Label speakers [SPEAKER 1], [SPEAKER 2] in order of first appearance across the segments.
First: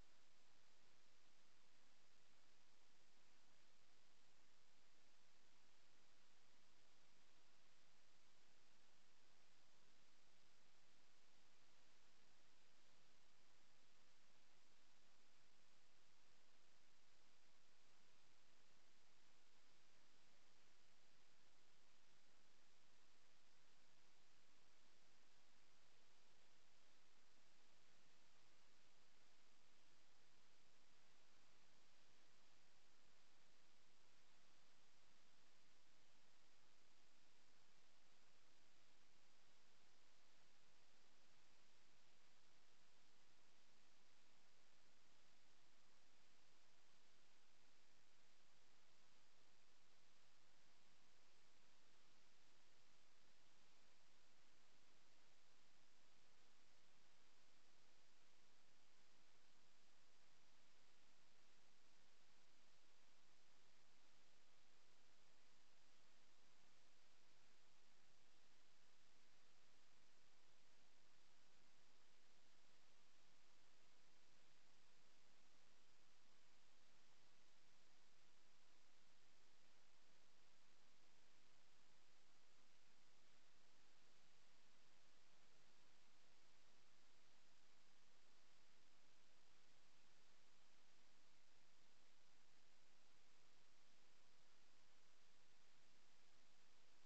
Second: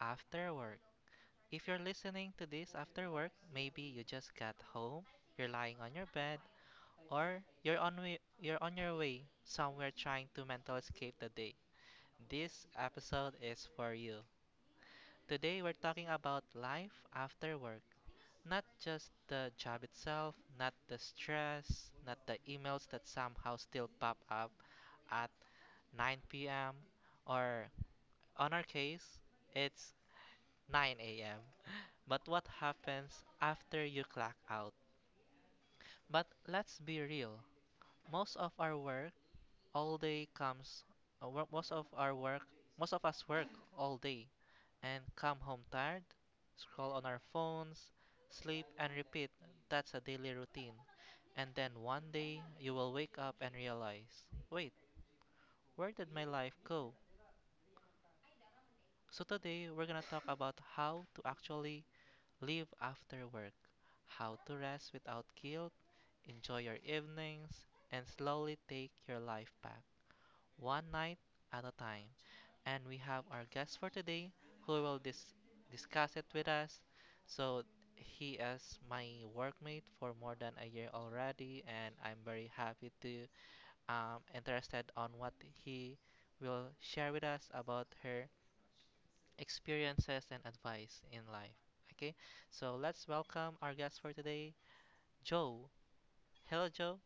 [SPEAKER 1] after work. If you're listening to this after work, maybe you just got home, you're lying on your bed, or you're on your way somewhere trying to mental escape the day. This episode is for you. Today we're talking about life after work. Not just the job itself, not the stress, not the emails that somehow still pop up at 9 p.m. or on our case, it's 9 a.m. But what happens after you clock out? But let's be real. Most of our work all day comes wo- most of our work Most of us work all day and come home tired, scroll on our phones, sleep, and repeat. That's a daily routine. And then one day you will wake up and realize, wait, where did my life go? So today we're gonna talk about how to actually live after work, how to rest without guilt, enjoy your evenings, and slowly take your life back, one night at a time. And we have our guest for today who will discuss it with us. So, he is my workmate for more than a year already, and I'm very happy to interested on what he will share with us about her experiences and advice in life. Okay, so let's welcome our guest for today, Joe. Hello, Joe.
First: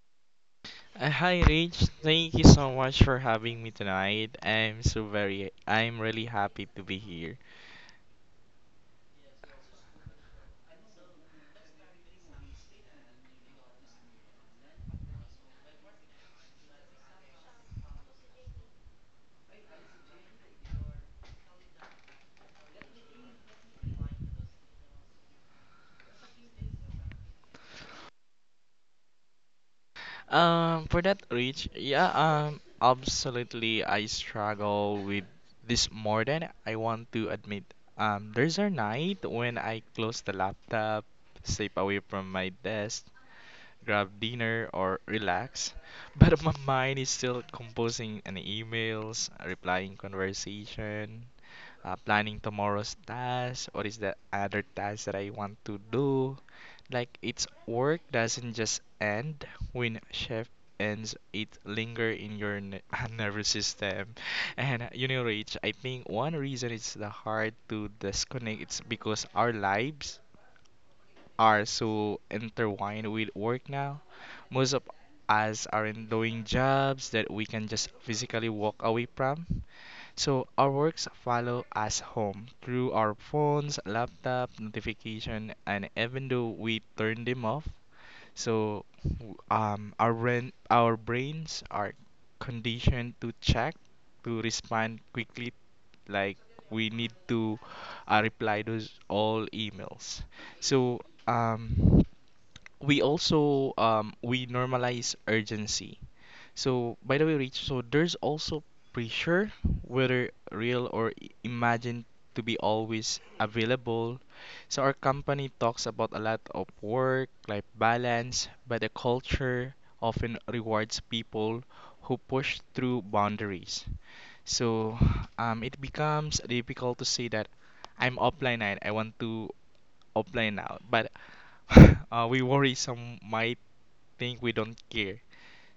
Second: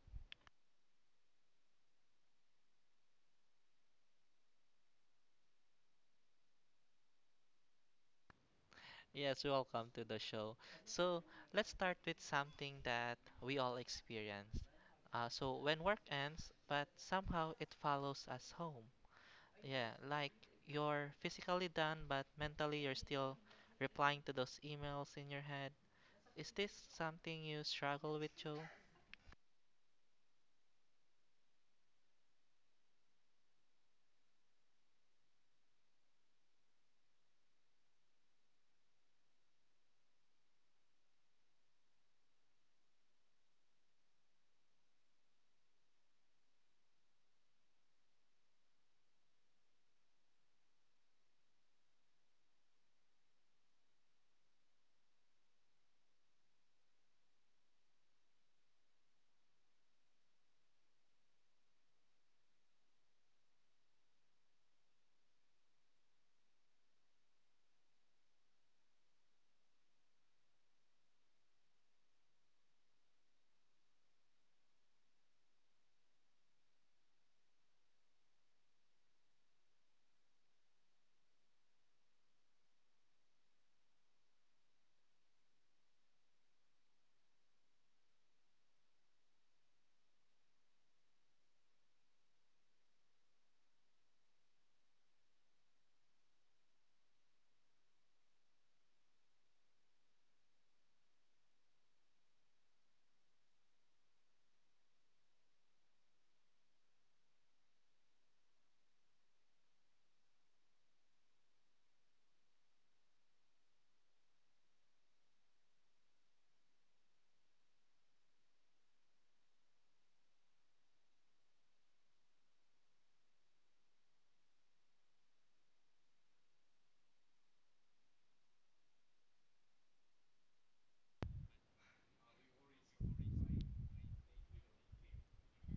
[SPEAKER 2] Hi Rich, thank you so much for having me tonight. I'm so very I'm really happy to be here.
[SPEAKER 1] Yes, welcome to the show. So let's start with something that we all experience. So when work ends, but somehow it follows us home. Yeah, like you're physically done, but mentally you're still replying to those emails in your head. Is this something you struggle with, Joe?
[SPEAKER 2] For that Rich. Yeah, Absolutely I struggle with this more than I want to admit. There's a night when I close the laptop, step away from my desk, grab dinner or relax, but my mind is still composing an emails, replying conversation, planning tomorrow's task, what is the other task that I want to do. Like its work doesn't just end when shift ends, it linger in your nervous system. And you know, Rich, I think one reason it's the hard to disconnect. It's because our lives are so intertwined with work now. Most of us are in doing jobs that we can just physically walk away from. So our works follow us home through our phones, laptop, notification, and even though we turn them off, so our our brains are conditioned to check, to respond quickly like we need to reply those all emails, so um we also we normalize urgency. So by the way Rich, so there's also pressure whether real or imagined to be always available. So our company talks about a lot of work life balance, but the culture often rewards people who push through boundaries. So it becomes difficult to say that I'm offline and I want to offline now. But we worry some might think we don't care.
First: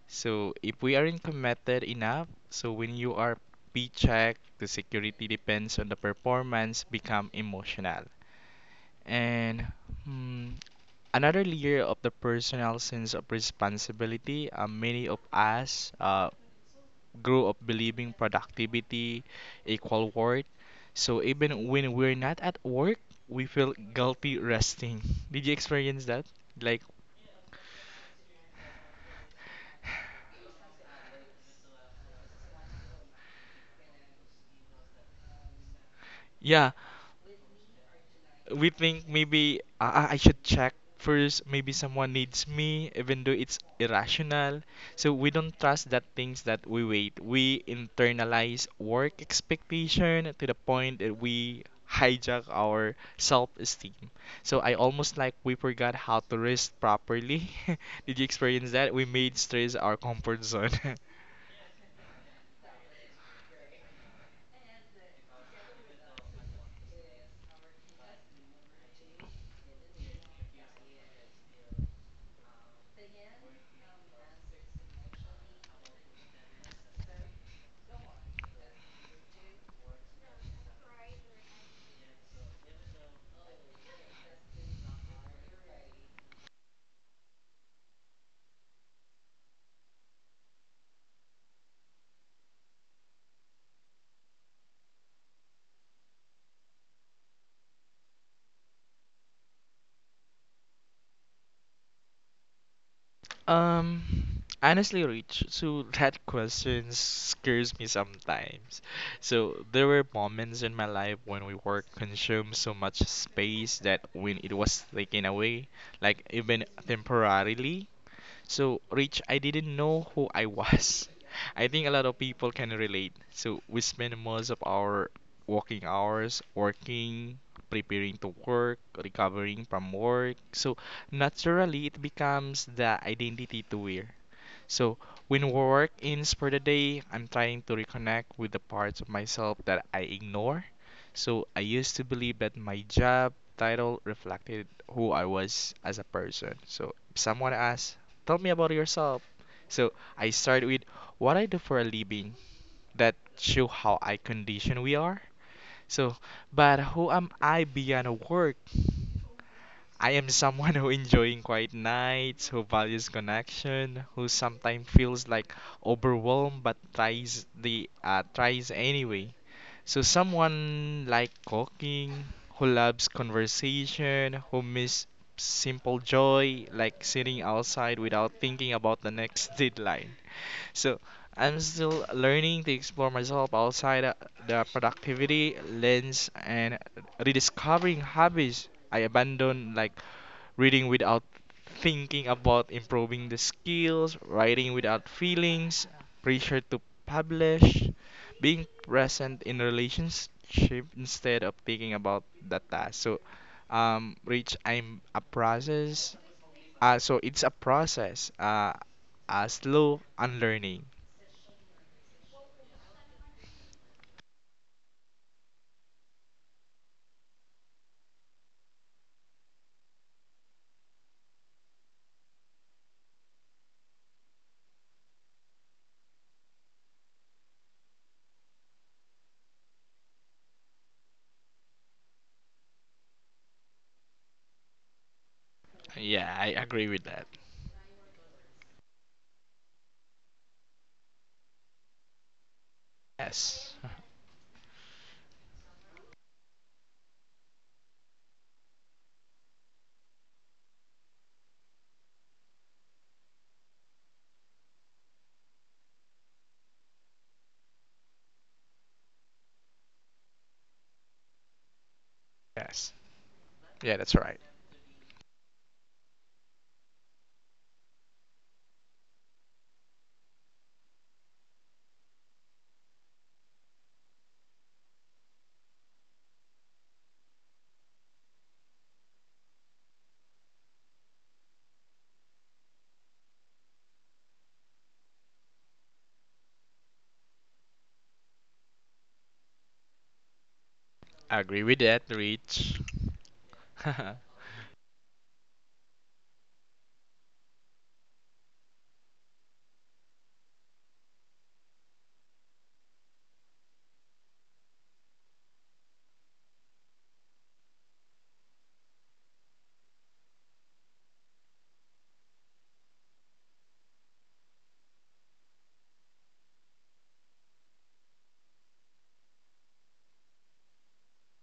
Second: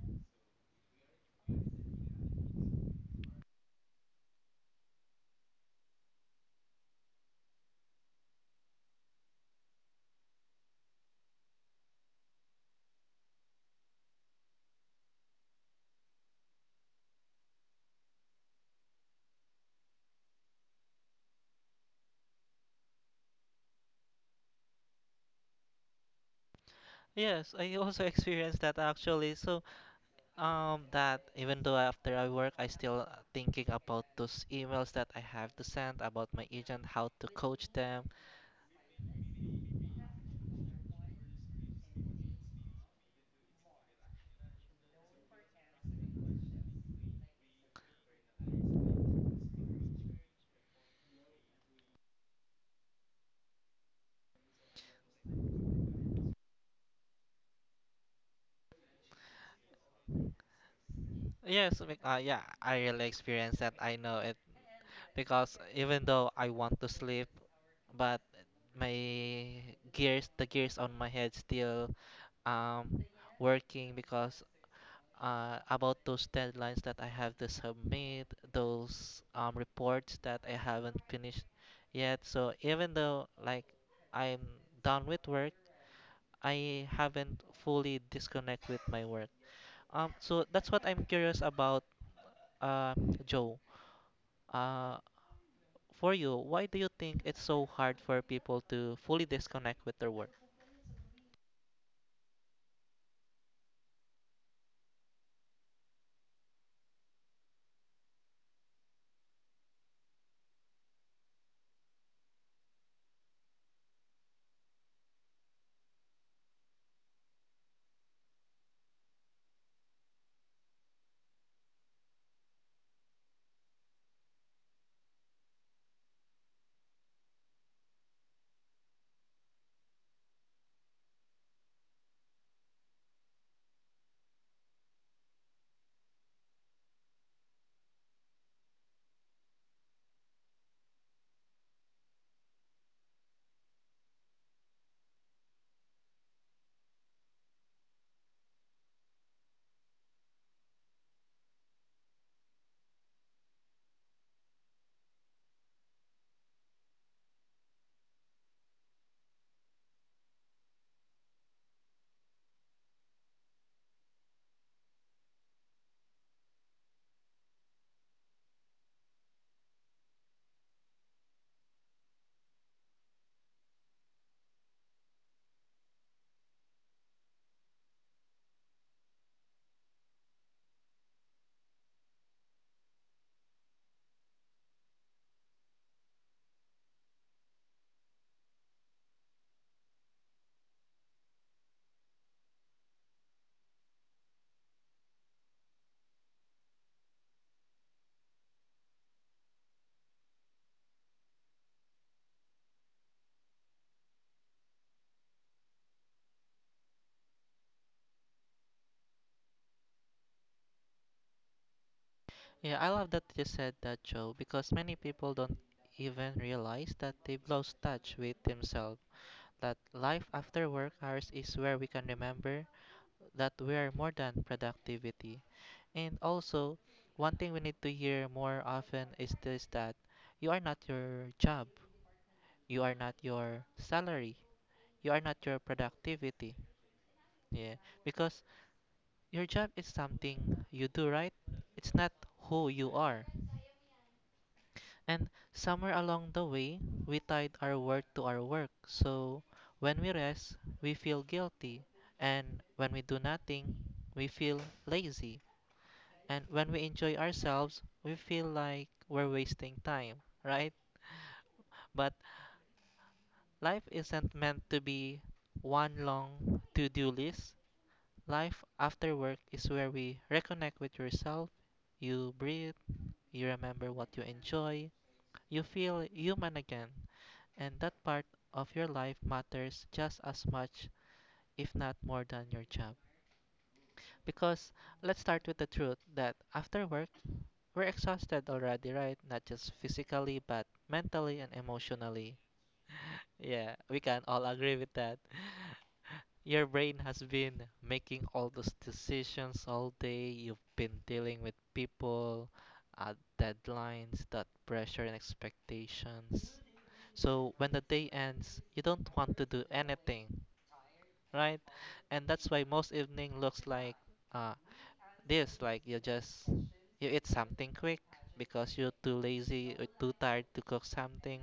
[SPEAKER 2] So if we aren't committed enough, so when you are P-check, the security depends on the performance become emotional. And hmm, another layer of the personal sense of responsibility, many of us, grew up believing productivity equal worth. So even when we're not at work, we feel guilty resting. Did you experience that? Like,
[SPEAKER 1] Yes, I also experienced that actually. So, that even though after I work, I still thinking about those emails that I have to send about my
[SPEAKER 2] yeah,
[SPEAKER 1] agent, how to coach them.
[SPEAKER 2] we think maybe I should check first. Maybe someone needs me, even though it's irrational. So we don't trust that things that we wait. We internalize work expectation to the point that we hijack our self-esteem. So I almost like we forgot how to rest properly. Did you experience that? We made stress our comfort zone.
[SPEAKER 1] Yeah, I really experienced that. I know it because even though I want to sleep, but the gears on my head still um working because about those deadlines that I have to submit, those reports that I haven't finished yet. So even though like I'm done with work, I haven't fully disconnect with my work. So that's what I'm curious about, uh, Joe. Uh, for you, why do you think it's so hard for people to fully disconnect with their work?
[SPEAKER 2] Um, Honestly, Rich, so that question scares me sometimes. So there were moments in my life when we work consumed so much space that when it was taken away, like even temporarily. So, Rich, I didn't know who I was. I think a lot of people can relate. So, we spend most of our working hours working, preparing to work, recovering from work. So, naturally, it becomes the identity to wear. So when work ends for the day, I'm trying to reconnect with the parts of myself that I ignore. So I used to believe that my job title reflected who I was as a person. So if someone asks, tell me about yourself. So I start with what I do for a living that show how I condition we are. So, but who am I beyond work? I am someone who enjoying quiet nights, who values connection, who sometimes feels like overwhelmed but tries the tries anyway. So someone like cooking, who loves conversation, who miss simple joy like sitting outside without thinking about the next deadline. So I'm still learning to explore myself outside the productivity lens and rediscovering hobbies I abandoned, like reading without thinking about improving the skills, writing without feelings, pressure to publish, being present in relationship instead of thinking about that task. So, Rich, I'm a process. So it's a process. A slow unlearning.
[SPEAKER 1] Yeah, I love that you said that, Joe, because many people don't even realize that they've lost touch with themselves. That life after work hours is where we can remember that we are more than productivity. And also, one thing we need to hear more often is this, that you are not your job, you are not your salary, you are not your
[SPEAKER 2] Yeah, I
[SPEAKER 1] productivity.
[SPEAKER 2] agree with that.
[SPEAKER 1] Yeah, because your job is something you do, right? It's not who you are.
[SPEAKER 2] Yes.
[SPEAKER 1] And somewhere along the way, we tied our work to our work. So when we rest, we feel guilty. And when we do nothing, we feel lazy. And when we enjoy ourselves, we feel like we're wasting time, right? But
[SPEAKER 2] Yes.
[SPEAKER 1] life
[SPEAKER 2] Yeah, that's
[SPEAKER 1] isn't
[SPEAKER 2] right.
[SPEAKER 1] meant to be one long to do list. Life after work is where we reconnect with yourself, you breathe, you remember what you enjoy. You feel human again, and that part of your life matters just as much, if not more, than your job. Because let's start with the truth that after work, we're exhausted already, right? Not just physically, but
[SPEAKER 2] I
[SPEAKER 1] mentally and
[SPEAKER 2] agree with that,
[SPEAKER 1] emotionally.
[SPEAKER 2] Rich.
[SPEAKER 1] Yeah, we
[SPEAKER 2] I
[SPEAKER 1] can all agree with that. Your brain has been making all those decisions all day. You've been dealing with people, deadlines, that pressure and expectations. So when the day ends, you don't want to do anything, right? And that's why most evening looks like uh, this, like you eat something quick because you're too lazy or too tired to cook something.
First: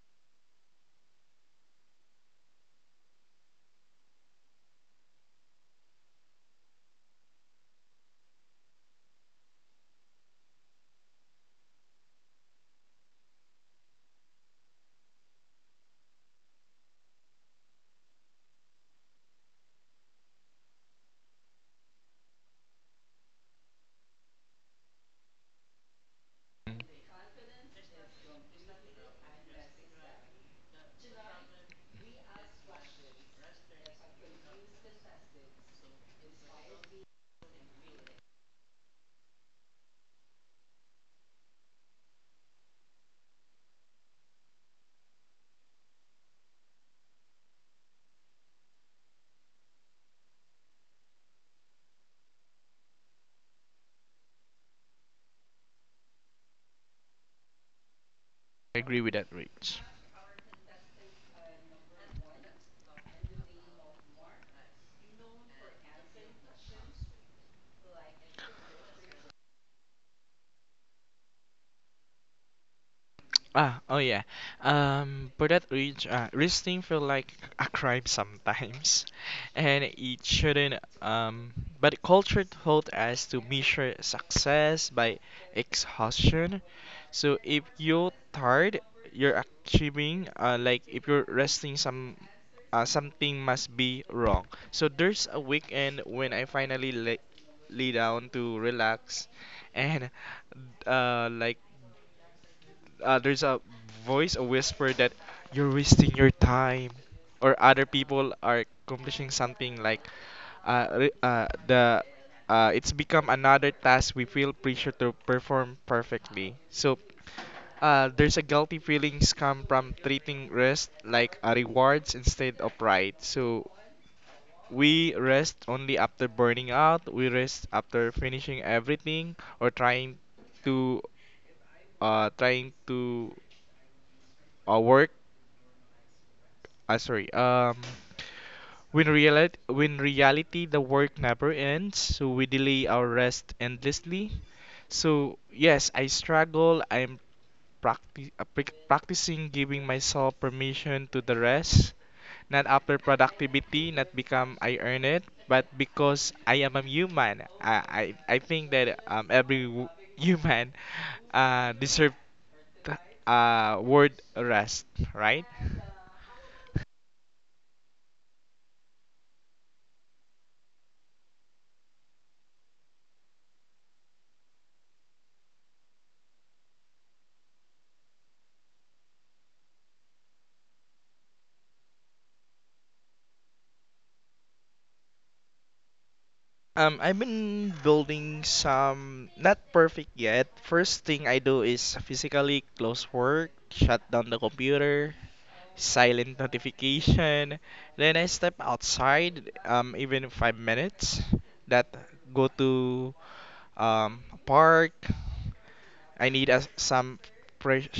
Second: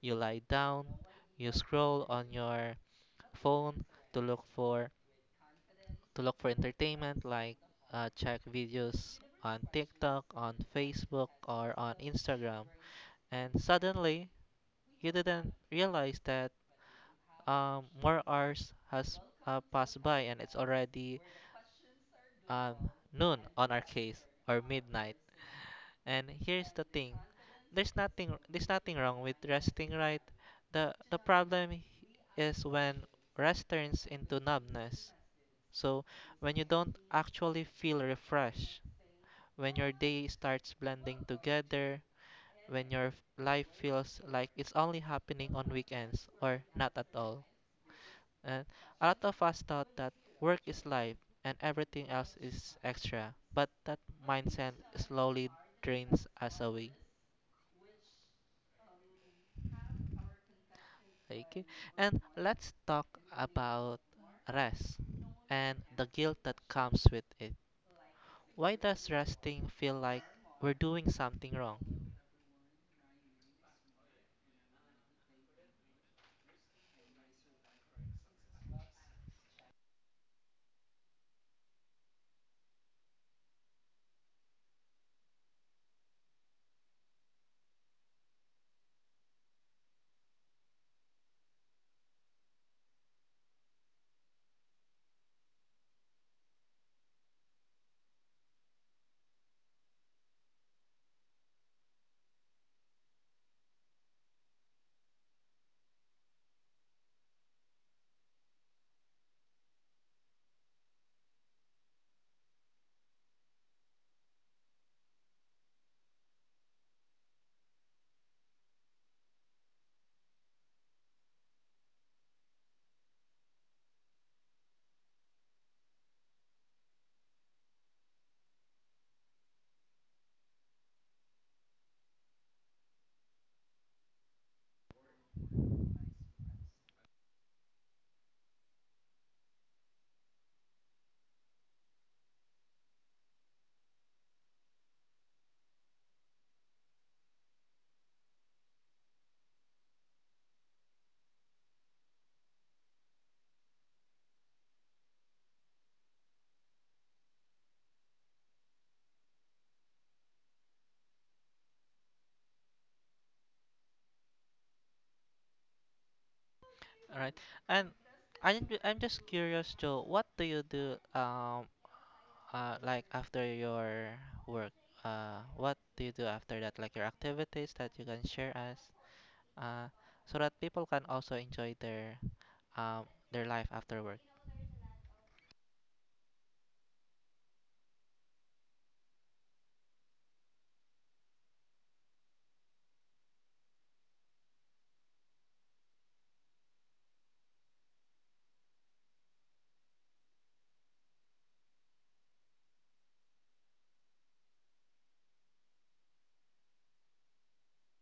[SPEAKER 1] You lie down, you scroll on your phone to look for to look for entertainment, like check videos on TikTok, on Facebook, or on Instagram. And suddenly, you didn't realize that more hours has passed by and it's already um, noon on our case or midnight. And here's the thing, there's nothing wrong with resting, right? The problem is when rest turns into numbness. So when you don't actually feel refreshed, when your day starts blending together, when your life feels like it's only happening on weekends or not at all. And a lot of us thought that work is life and everything else is extra, but that mindset slowly drains us away.
[SPEAKER 2] agree with that, Rich.
[SPEAKER 1] Okay, and let's talk about rest and the guilt that comes with it. Why does resting feel like we're doing something wrong?
[SPEAKER 2] Ah, oh yeah. But that Rich, Rich thing feel like a crime sometimes, and it shouldn't. Um, but culture taught us to measure success by exhaustion. So if you're tired, you're achieving. Like if you're resting, some something must be wrong. So there's a weekend when I finally lay down to relax, and like there's a voice, a whisper that you're wasting your time, or other people are accomplishing something like re- the it's become another task we feel pressure to perform perfectly. So there's a guilty feelings come from treating rest like a rewards instead of pride. So we rest only after burning out. We rest after finishing everything or trying to uh, trying to work uh, sorry, um, when reality the work never ends, so we delay our rest endlessly. So yes, I struggle. I'm practicing giving myself permission to the rest, not after productivity, not become I earn it, but because I am a human. I think that every human deserve word rest, right?
[SPEAKER 1] All right, and I'm just curious, Joe. What do you do like after your work, what do you do after that? Like your activities that you can share us, uh, so that people can also enjoy um their life after work.
[SPEAKER 2] I've been building some, not perfect yet. First thing I do is physically close work, shut down the computer, silent notification. Then I step outside, even 5 minutes. That go to a park. I need a, some fresh.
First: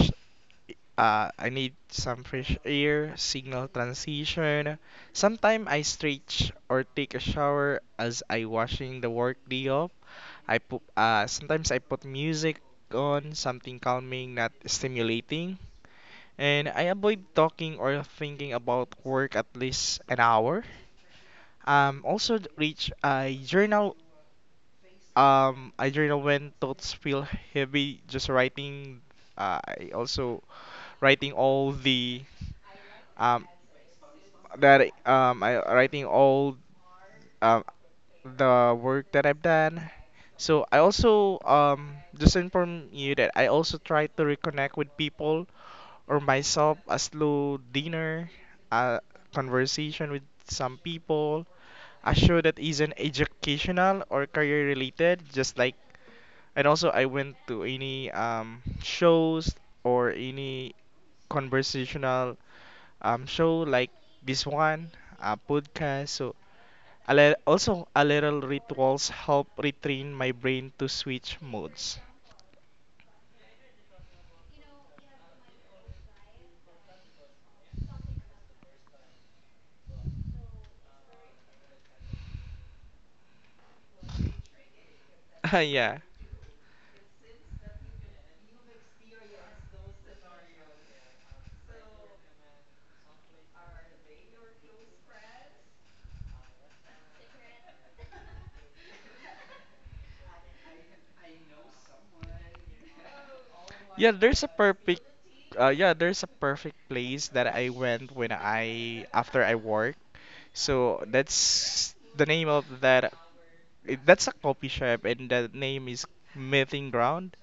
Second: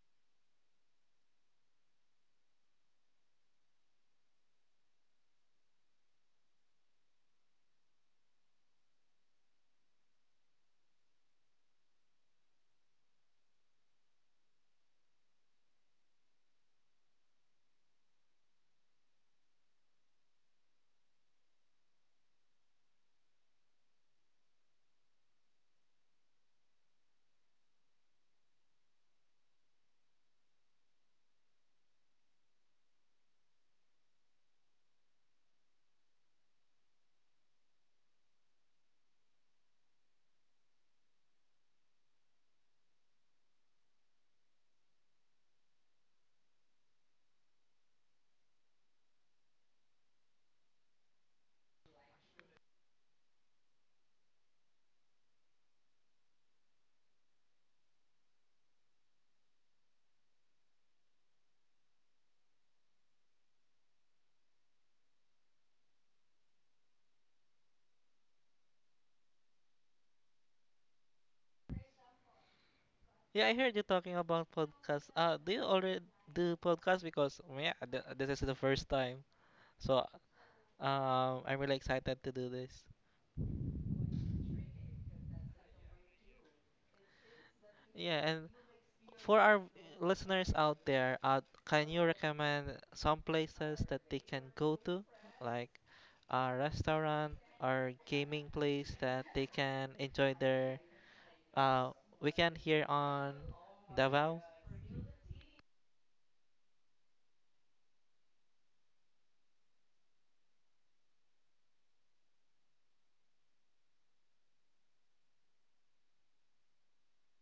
[SPEAKER 2] I need some fresh air, signal transition. Sometimes I stretch or take a shower as I washing the work day off. I put music on something calming, not stimulating, and I avoid talking or thinking about work at least an hour. Reach a journal. I journal when thoughts feel heavy, just writing. I also writing all the um, that I writing all um the work that I've done. So I also just inform you that I also try to reconnect with people or myself a slow dinner, a conversation with some people, a show that isn't educational or career related, just like, and also I went to any shows or any conversational show like this one, a podcast. So also a little rituals help retrain my brain to switch modes.
[SPEAKER 1] Yeah, I heard you talking about podcast. Do you already do podcast? Because yeah, this is the first time, so I'm really excited to do this.
[SPEAKER 2] Yeah.
[SPEAKER 1] Yeah, and for our listeners out there, can you recommend some places that they can go to, like a restaurant or gaming place that they can enjoy their uh, weekend here on
[SPEAKER 2] Yeah,
[SPEAKER 1] Davao?
[SPEAKER 2] there's a perfect yeah, there's a perfect place that I went when I after I work. So that's the name of that that's a coffee shop and the name is Meeting Ground.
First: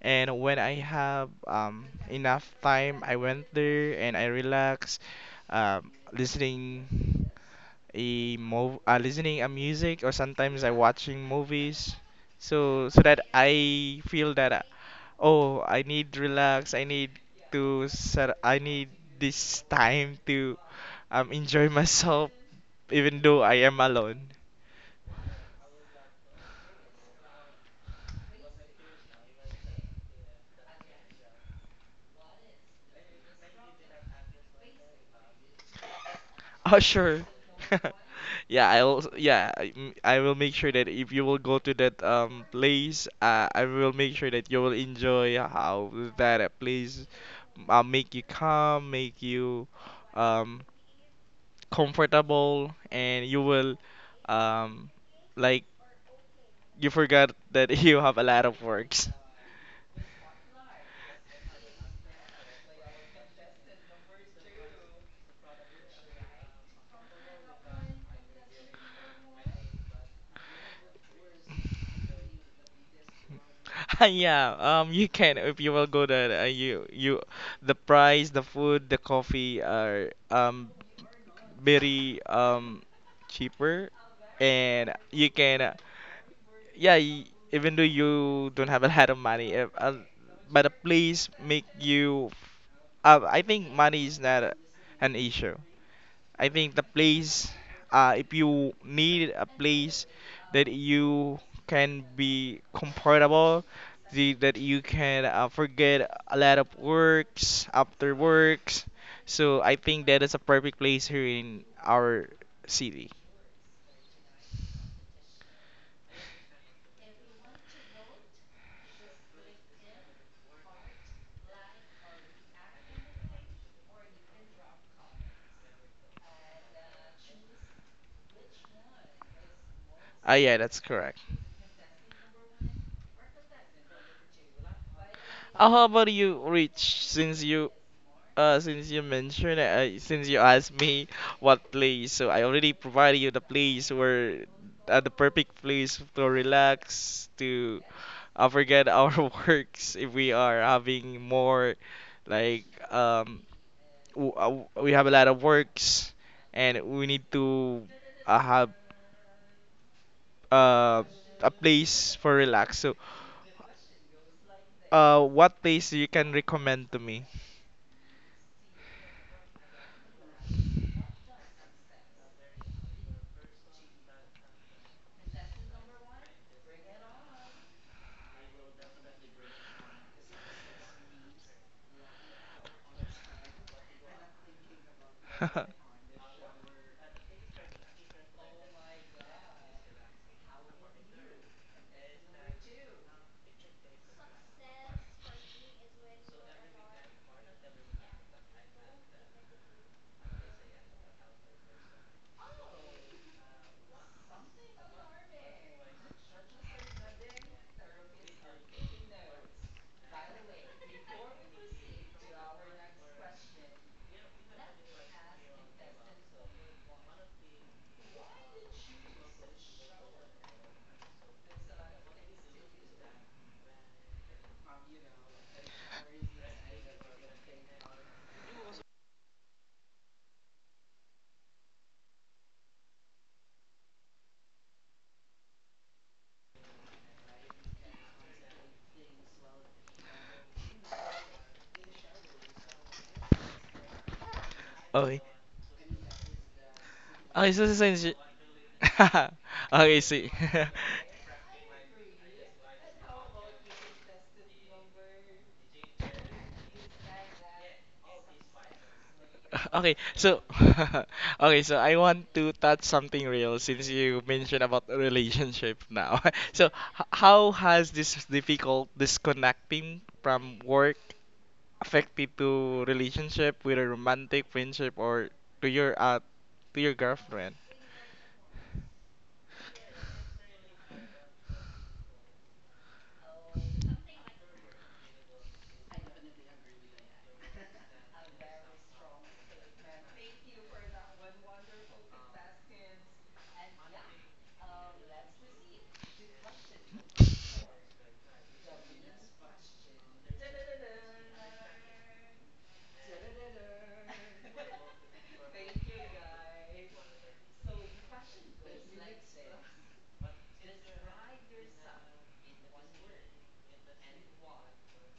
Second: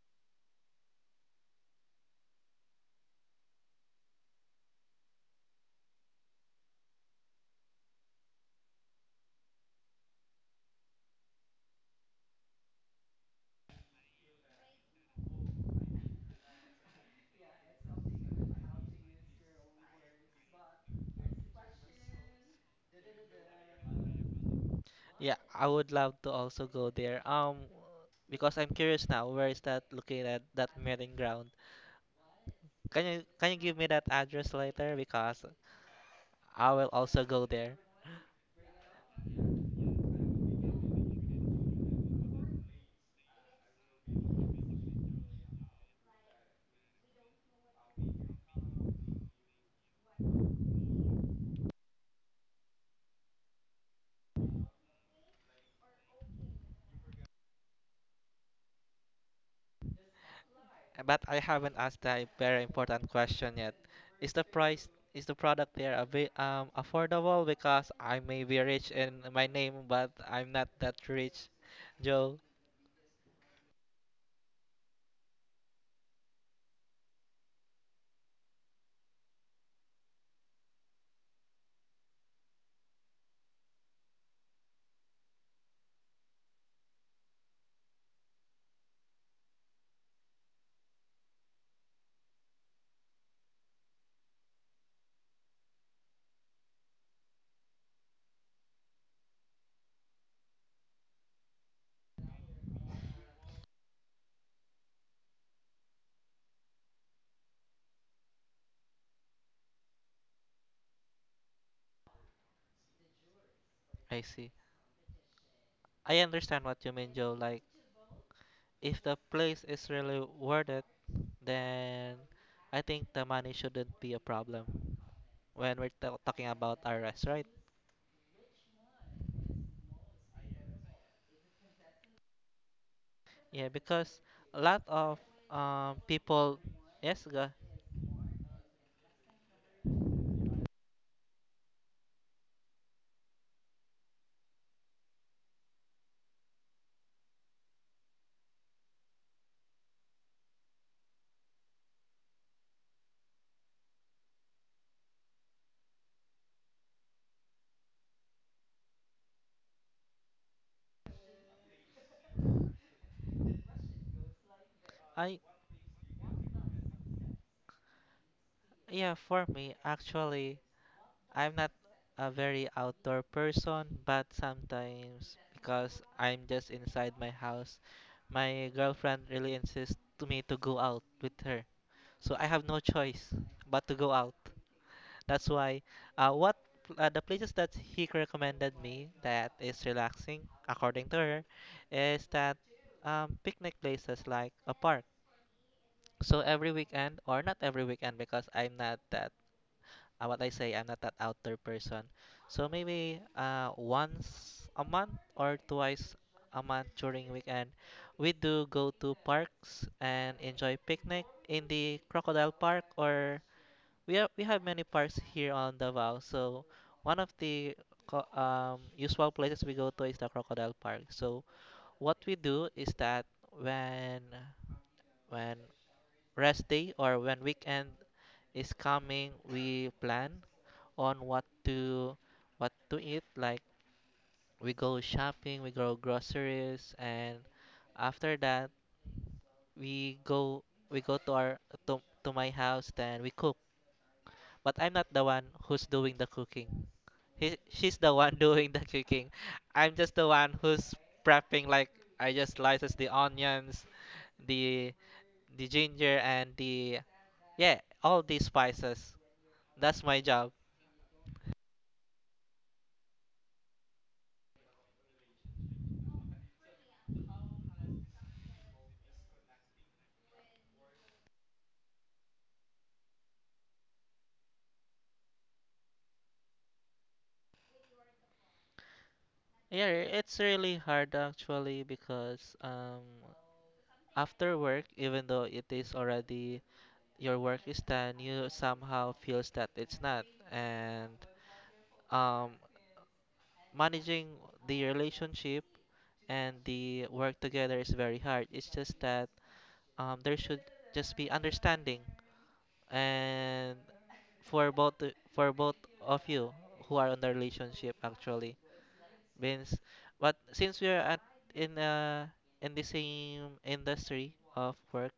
[SPEAKER 2] And when I have enough time, I went there and I relax, um, listening listening a music, or sometimes I watching movies, so so that I feel that oh I need relax, I need to set, I need this time to enjoy myself even though I am alone.
[SPEAKER 1] Yeah, I would love to also go there. Because I'm curious now, where is that located, that meeting ground? Can you give me that address later? Because I
[SPEAKER 2] Oh
[SPEAKER 1] will
[SPEAKER 2] sure.
[SPEAKER 1] also go there.
[SPEAKER 2] Yeah, I'll yeah, I m- I will make sure that if you will go to that place, I will make sure that you will enjoy how that place make you calm, make you um comfortable and you will um like you forgot that you have a lot of works.
[SPEAKER 1] But I haven't asked a very important question yet. Is the product there a bit affordable? Because I may be rich in my name, but I'm not that rich, Joe.
[SPEAKER 2] Yeah, you can, if you will go there you the price, the food, the coffee are very cheaper, and you can yeah, even though you don't have a lot of money, if, but the place make you. I think money is not an issue. I think the place, if you need a place that you can be comfortable, that you can forget a lot of works after works. So I think that is a perfect place here in our city.
[SPEAKER 1] I see. I understand what you mean, Joe. Like if the place is really worth it, then I think the money shouldn't be a problem when we're ta talking about RS, right?
[SPEAKER 2] Ah, yeah, that's correct.
[SPEAKER 1] Yeah, because a lot of
[SPEAKER 2] How about you,
[SPEAKER 1] people.
[SPEAKER 2] Rich?
[SPEAKER 1] Yes, go.
[SPEAKER 2] Since you mentioned, since you asked me what place, so I already provided you the place where, the perfect place to relax, to forget our works if we are having more, like, we have a lot of works and we need to have uh, a place for relax. So,
[SPEAKER 1] I
[SPEAKER 2] what place you can recommend to me?
[SPEAKER 1] Yeah. For me, actually, I'm not a very outdoor person, but sometimes because I'm just inside my house, my girlfriend really insists to me to go out with her. So I have no choice but to go out. That's why what the places that he recommended me that is relaxing according to her is that picnic places like a park. So every weekend or not every weekend because I'm not that I'm not that outdoor person. So maybe once a month or twice a month during weekend, we do go to parks and enjoy picnic in the Crocodile Park, or we have many parks here on Davao. So one of the usual places we go to is the Crocodile Park. So what we do is that when when rest day or when weekend is coming, we plan on what to eat. Like we go shopping, we go groceries, and after that we go we go to to my house. Then we cook. But I'm not
[SPEAKER 2] Okay.
[SPEAKER 1] the one who's doing the cooking.
[SPEAKER 2] Okay, so
[SPEAKER 1] She's
[SPEAKER 2] since
[SPEAKER 1] the
[SPEAKER 2] you,
[SPEAKER 1] one doing the cooking. I'm
[SPEAKER 2] okay,
[SPEAKER 1] just the
[SPEAKER 2] see.
[SPEAKER 1] one who's prepping. Like I just slices the onions, the the ginger, and the yeah, all these spices.
[SPEAKER 2] Okay,
[SPEAKER 1] That's my
[SPEAKER 2] so
[SPEAKER 1] job.
[SPEAKER 2] okay, so I want to touch something real since you mentioned about a relationship now. So, how has this difficult disconnecting from work affected to relationship with a romantic friendship or to your uh to your girlfriend?
[SPEAKER 1] Yeah, it's really hard actually because after work, even though it is already your work is done, you somehow feels that it's not. And um, managing the relationship and the work together is very hard. It's just that there should just be understanding and for both of you who are on the relationship actually. Means, but since we are at in uh in the same industry of work,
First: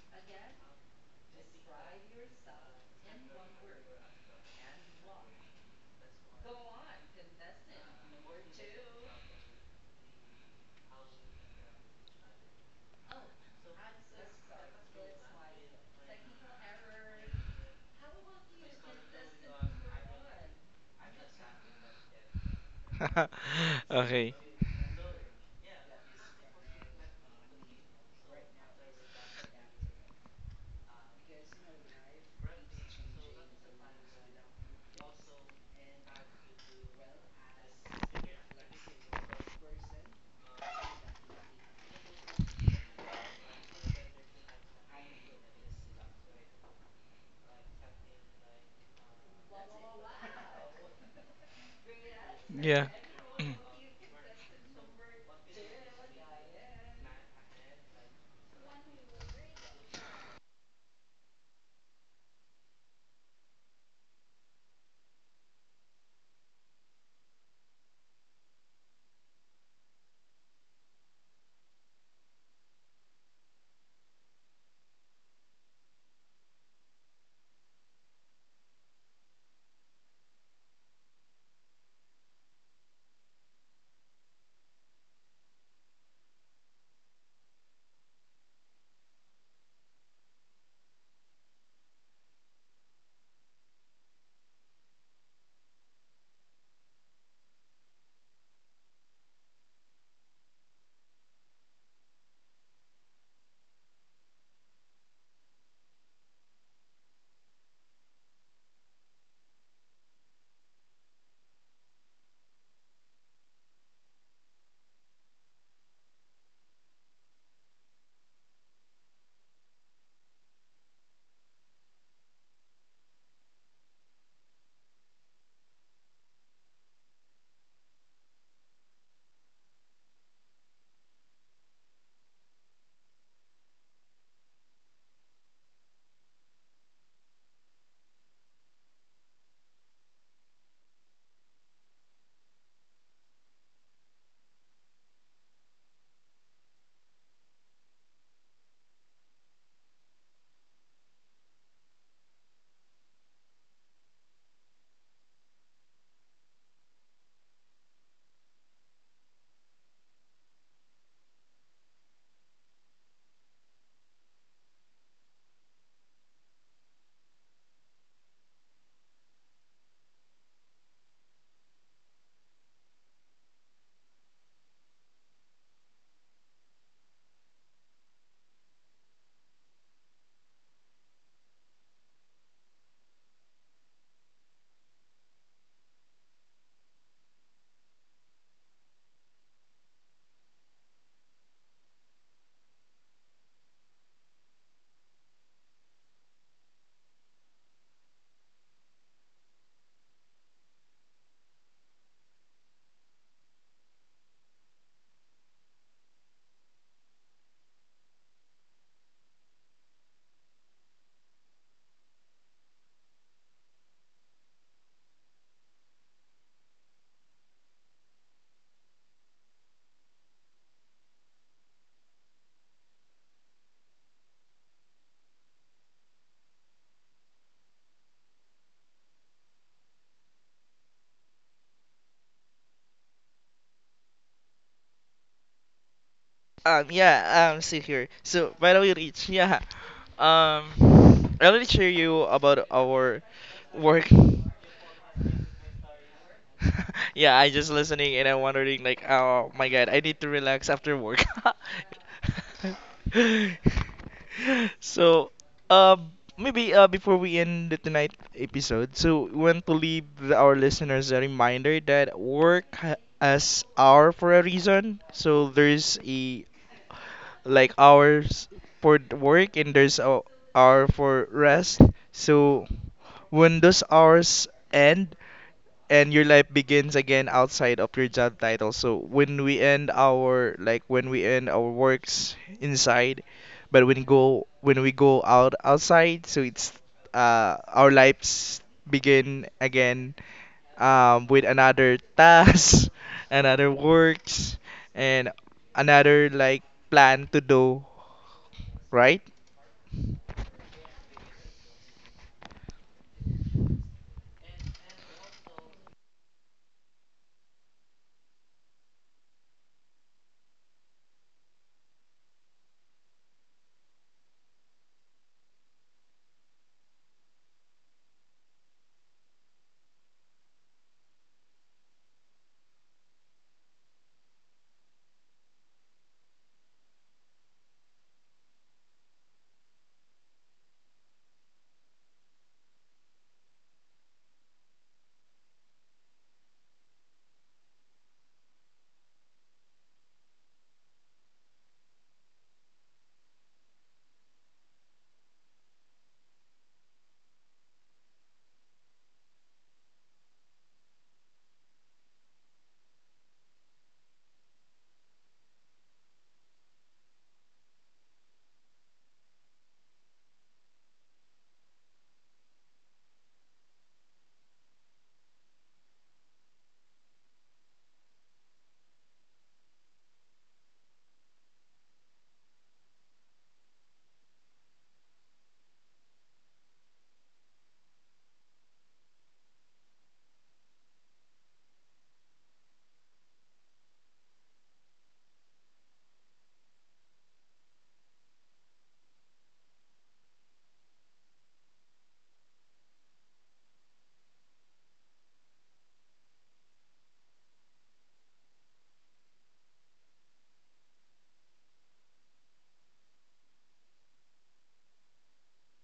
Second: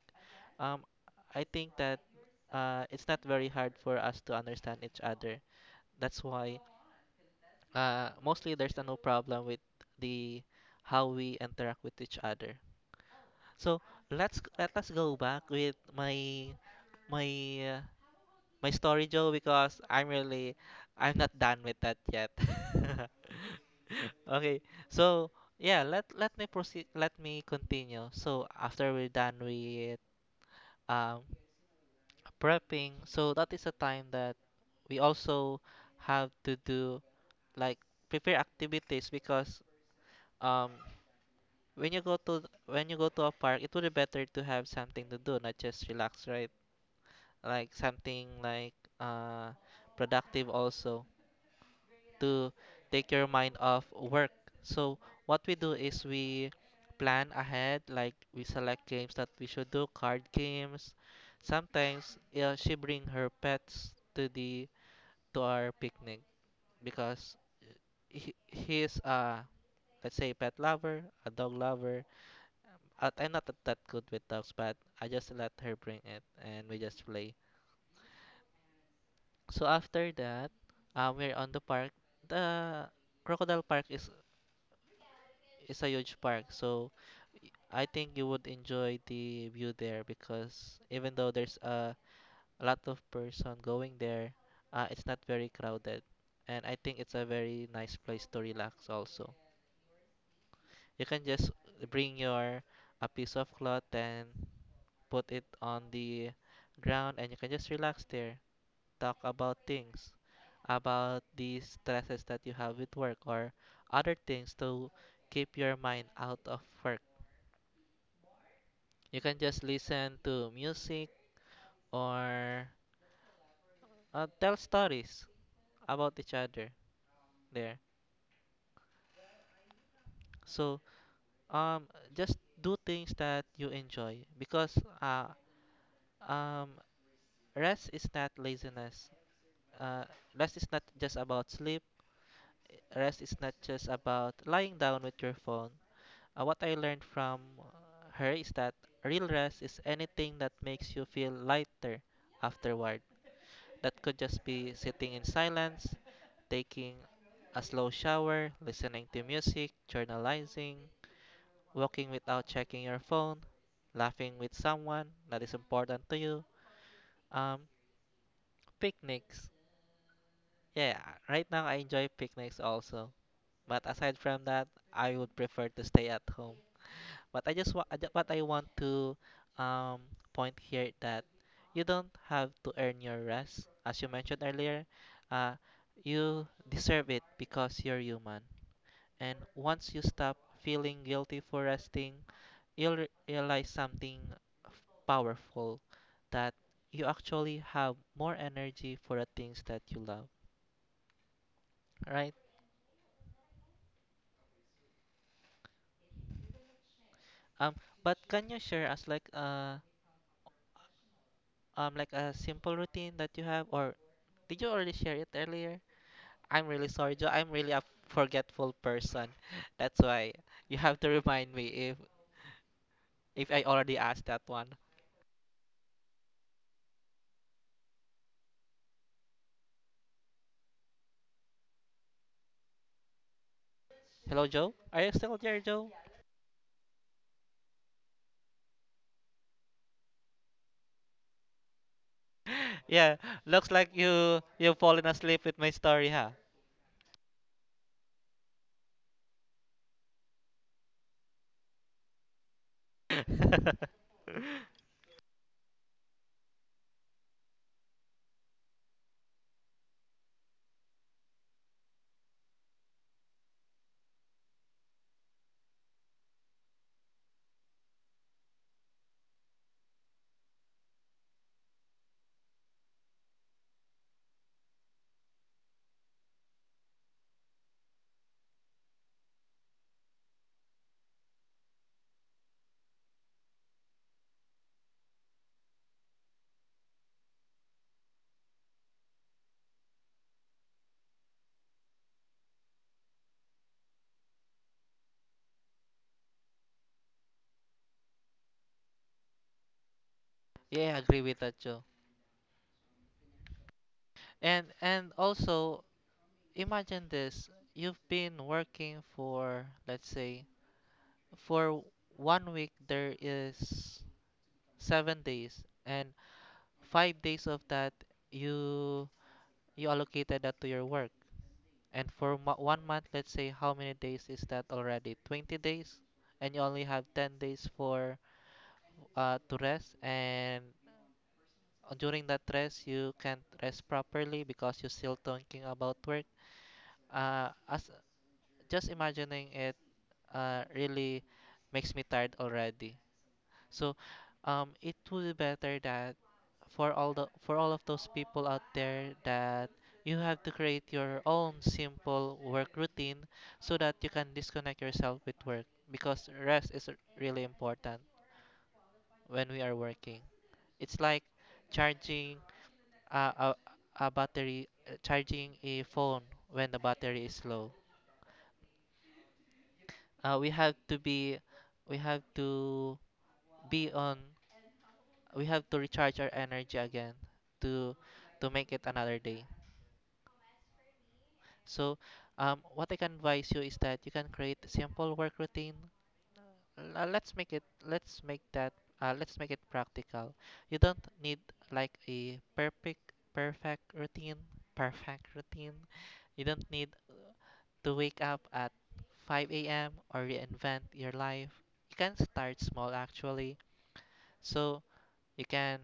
[SPEAKER 1] um, I think that it's not very hard for us to understand each other. That's why mostly there's no problem with the how we interact with each other. So let us go back with my uh, my story, Joe, because I'm not done with that yet.
[SPEAKER 2] Okay.
[SPEAKER 1] Okay, so yeah, let me proceed. Let me continue. So after we're done with um prepping. So that is a time that we also have to do like prepare activities because um when you go to a park, it would be better to have something to do, not just relax, right? Like something like uh productive also to
[SPEAKER 2] Yeah.
[SPEAKER 1] take your mind off work. So what we do is we plan ahead, like we select games that we should do, card games. Sometimes she bring her pets to the to our picnic because he's a let's say pet lover, a dog lover. I'm not that good with dogs, but I just let her bring it and we just play. So after that, we're on the park. The Crocodile Park is a huge park, so I think you would enjoy the view there because even though a lot of person going there, it's not very crowded, and I think it's a very nice place to relax also. You can just bring your a piece of cloth and put it on the ground and you can just relax there. Talk about things, about the stresses that you have with work or other things to keep your mind out of work. You can just listen to music or tell stories about each other there. So just do things that you enjoy because um rest is not laziness. Uh, Rest is not just about sleep. Rest is not just about lying down with your phone. What I learned from her is that real rest is anything that makes you feel lighter afterward. That could just be sitting in silence, taking a slow shower, listening to music, journalizing, walking without checking your phone, laughing with someone that is important to you, um, picnics. Yeah, right now I enjoy picnics also. But aside from that, I would prefer to stay at home. But I just want, but I want to um, point here that you don't have to earn your rest. As you mentioned earlier, uh, you deserve it because you're human. And once you stop feeling guilty for resting, realize something f- powerful, that you actually have more energy for the things that you love, right? Um, but can you share us like a simple routine that you have, or did you already share it earlier? I'm really sorry, Joe. I'm really a forgetful person. That's why you have to remind me if I already asked that one. Hello, Joe. Are you still there, Joe?
[SPEAKER 2] Yeah, See here. So, by the way, Rich, yeah, I'll share you about
[SPEAKER 1] Yeah,
[SPEAKER 2] our
[SPEAKER 1] looks like
[SPEAKER 2] work.
[SPEAKER 1] you've fallen asleep with my story, huh?
[SPEAKER 2] Yeah, I just listening and I'm wondering like, oh my God, I need to relax after work. So, um, maybe before we end the tonight episode, so we want to leave the- our listeners a reminder that work as our for a reason. So there's a like hours for work and there's a hour for rest. So when those hours end and your life begins again outside of your job title. So when we end our like when we end our works inside, but when go when we go out outside, so it's our lives begin again with another task, another works, and another like plan to do, right?
[SPEAKER 1] Yeah, I agree with that, Joe. And also imagine this. You've been working for let's say for 1 week. There is 7 days, and 5 days of that you allocated that to your work, and for 1 month, let's say, how many days is that already? 20 days. And you only have 10 days for to rest, and during that rest you can't rest properly because you're still thinking about work. As just imagining it really makes me tired already. So it would be better that for all of those people out there, that you have to create your own simple work routine so that you can disconnect yourself with work, because really important when we are working. It's like charging a, a, a battery, charging a phone when the battery is low. We have to be we have to be on We have to recharge our energy again to make it another day. So what I can advise you is that you can create a simple work routine. Let's make that let's make it practical. You don't need a perfect perfect routine perfect routine. You don't need to wake up at 5 a.m or reinvent your life. You can start small actually. So you can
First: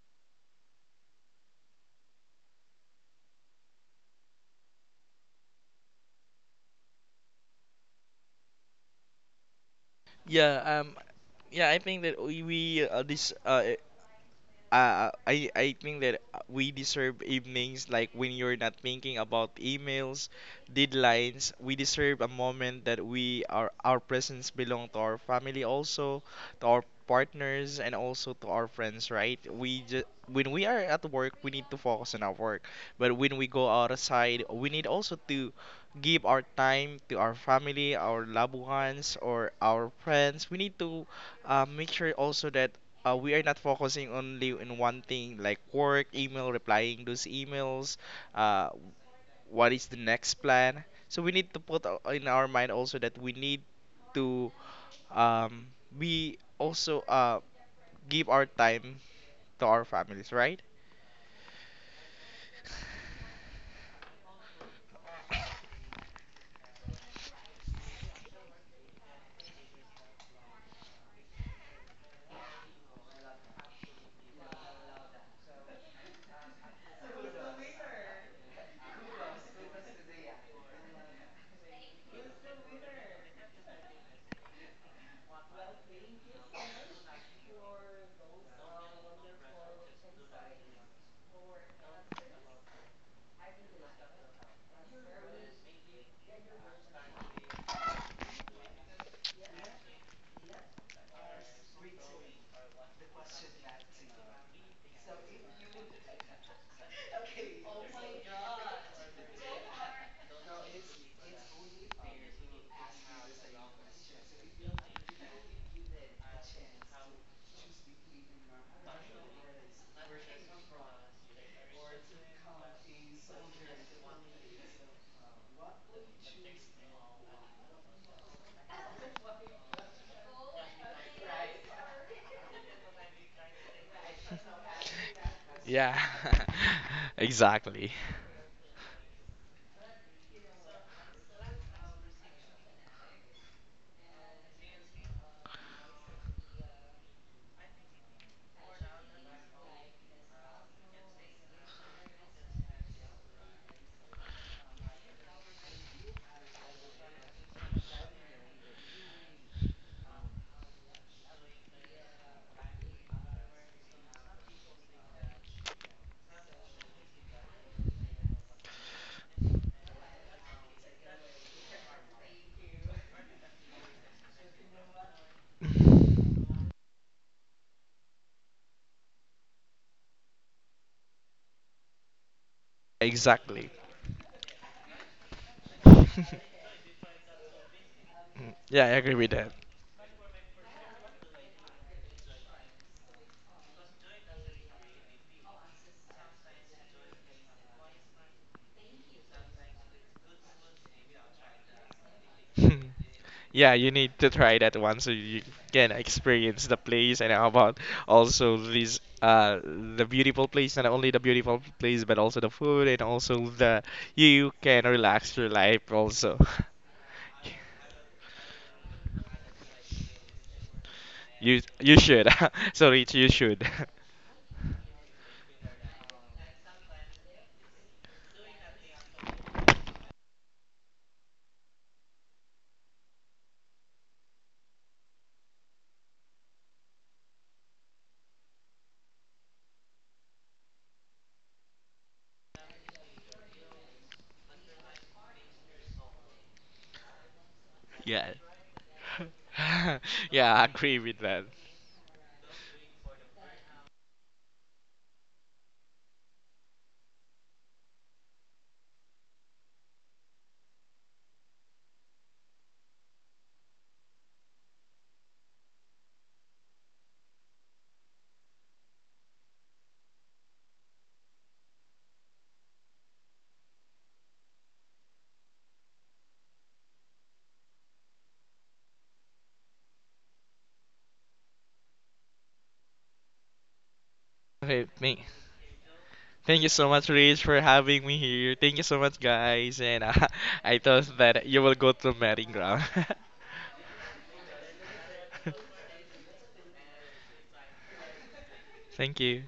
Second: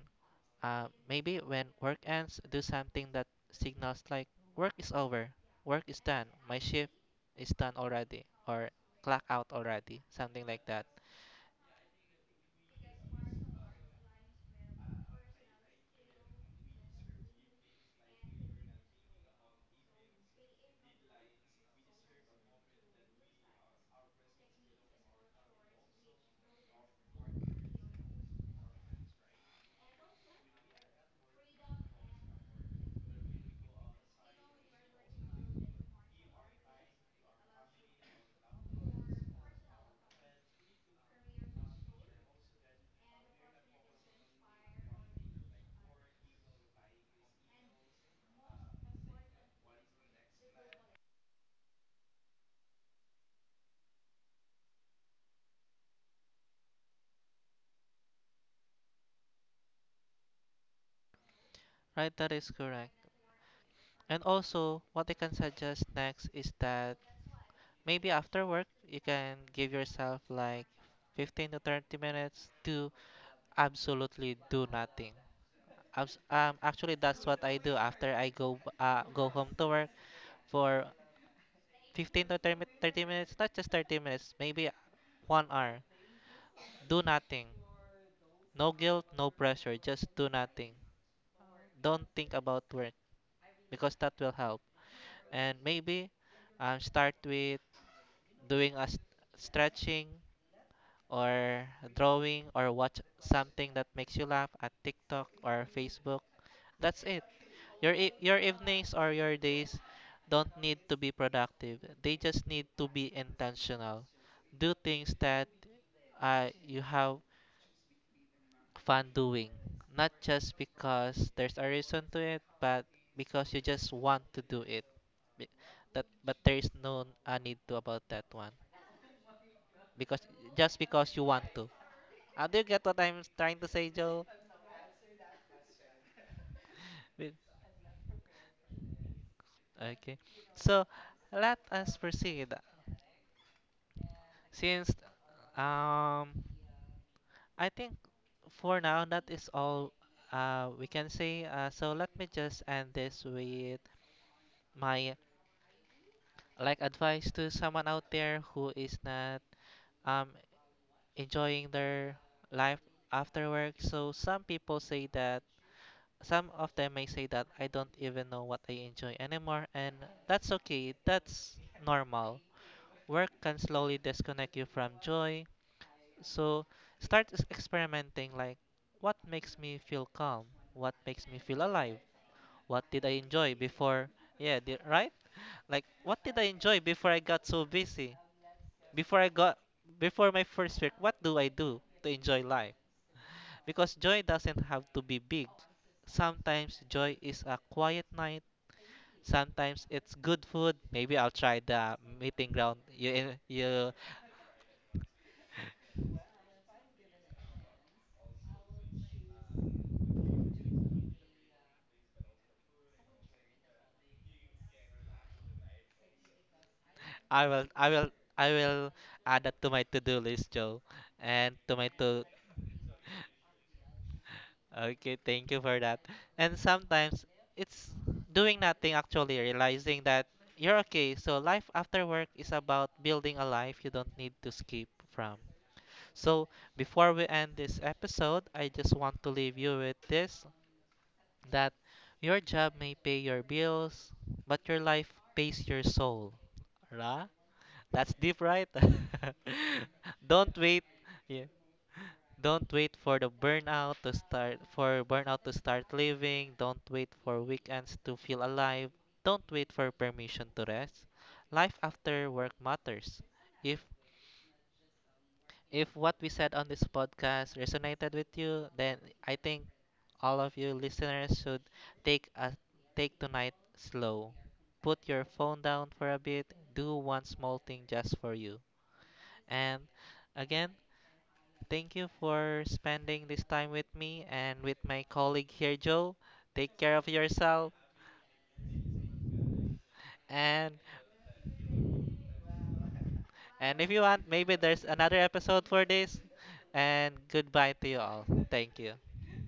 [SPEAKER 1] maybe when work ends, do something that signals like work is over, work is done, my shift is done already, or clock out already, something like
[SPEAKER 2] Yeah,
[SPEAKER 1] that.
[SPEAKER 2] yeah, I think that we, this I think that we deserve evenings like when you're not thinking about emails, deadlines. We deserve a moment that we are our presence belong to our family also, to our partners and also to our friends, right? We just when we are at work, we need to focus on our work. But when we go outside, we need also to give our time to our family, our loved ones, or our friends. We need to make sure also that we are not focusing only in one thing like work, email, replying those emails, uh, what is the next plan. So we need to put in our mind also that we need to um, we also give our time to our families, right?
[SPEAKER 1] Right, that is correct. And also, what I can suggest next is that maybe after work, you can give yourself like 15 to 30 minutes to absolutely do nothing. Actually, that's what I do after I go go home to work for 15 to 30 mi- 30 minutes. Not just 30 minutes, maybe 1 hour. Do nothing. No guilt, no pressure. Just do nothing. Don't think about work because that will help. And maybe start with doing a s- stretching or drawing or watch something that makes you laugh at TikTok or Facebook. That's it. Your evenings or your days don't need to be productive. They just need to be intentional. Do things that you have fun doing, not just because there's a reason to it, but because you just want to do it. Be- That, but there is no need to about that one because just because you want to. Do you get what I'm trying to say, Joe?
[SPEAKER 2] Yeah,
[SPEAKER 1] Be-
[SPEAKER 2] exactly.
[SPEAKER 1] Okay, so let us proceed. Since um I think for now that is all we can say. So let me just end this with my like advice to someone out there who is not um, enjoying their life after work. So some people say that, some of them may say that, I don't even know what I enjoy anymore, and that's okay. That's normal. Work can slowly disconnect you from joy. So experimenting like, what makes me feel calm? What makes me feel alive? What did I enjoy
[SPEAKER 2] Exactly.
[SPEAKER 1] before? Yeah, right? Like, what did I enjoy before I got so busy?
[SPEAKER 2] Yeah, I agree
[SPEAKER 1] Before I
[SPEAKER 2] with that.
[SPEAKER 1] got Before my first work, what do I do to enjoy life? Because joy doesn't have to be big. Sometimes joy is a quiet night. Sometimes it's good food. Maybe I'll try the Meeting Ground you
[SPEAKER 2] Yeah, you
[SPEAKER 1] you.
[SPEAKER 2] need to try that one so you can experience the place and how about also these the beautiful place, not only the beautiful place but also the food and also the you can relax your life also.
[SPEAKER 1] I will, I will, I will add that to my to-do list, Joe, and
[SPEAKER 2] You
[SPEAKER 1] to my
[SPEAKER 2] you
[SPEAKER 1] to.
[SPEAKER 2] should. Sorry, you should.
[SPEAKER 1] Okay, thank you for that. And sometimes it's doing nothing, actually, realizing that you're okay. So life after work is about building a life you don't need to escape from. So before we end this episode, I just want to leave you with this: that your job may pay your bills, but your life pays your soul. Ra? That's
[SPEAKER 2] Yeah.
[SPEAKER 1] deep, right?
[SPEAKER 2] Yeah,
[SPEAKER 1] Don't
[SPEAKER 2] I
[SPEAKER 1] wait.
[SPEAKER 2] agree with
[SPEAKER 1] Yeah.
[SPEAKER 2] that.
[SPEAKER 1] Don't wait for the burnout to start, for burnout to start living. Don't wait for weekends to feel alive. Don't wait for permission to rest. Life after work matters. If if what we said on this podcast resonated with you, then I think all of you listeners should take a take tonight slow. Put your phone down for a bit. Do one small thing just for you. And again, thank you for spending this time with me and with
[SPEAKER 2] Okay,
[SPEAKER 1] my
[SPEAKER 2] thank,
[SPEAKER 1] colleague here, Joe.
[SPEAKER 2] Thank you
[SPEAKER 1] Take
[SPEAKER 2] so
[SPEAKER 1] care of
[SPEAKER 2] much, Rich, for
[SPEAKER 1] yourself.
[SPEAKER 2] having me here. Thank you so much, guys. And I
[SPEAKER 1] And
[SPEAKER 2] thought that you will go to Meeting Ground.
[SPEAKER 1] and if you want, maybe there's another episode for this. And goodbye to you all. Thank you.
[SPEAKER 2] Thank you.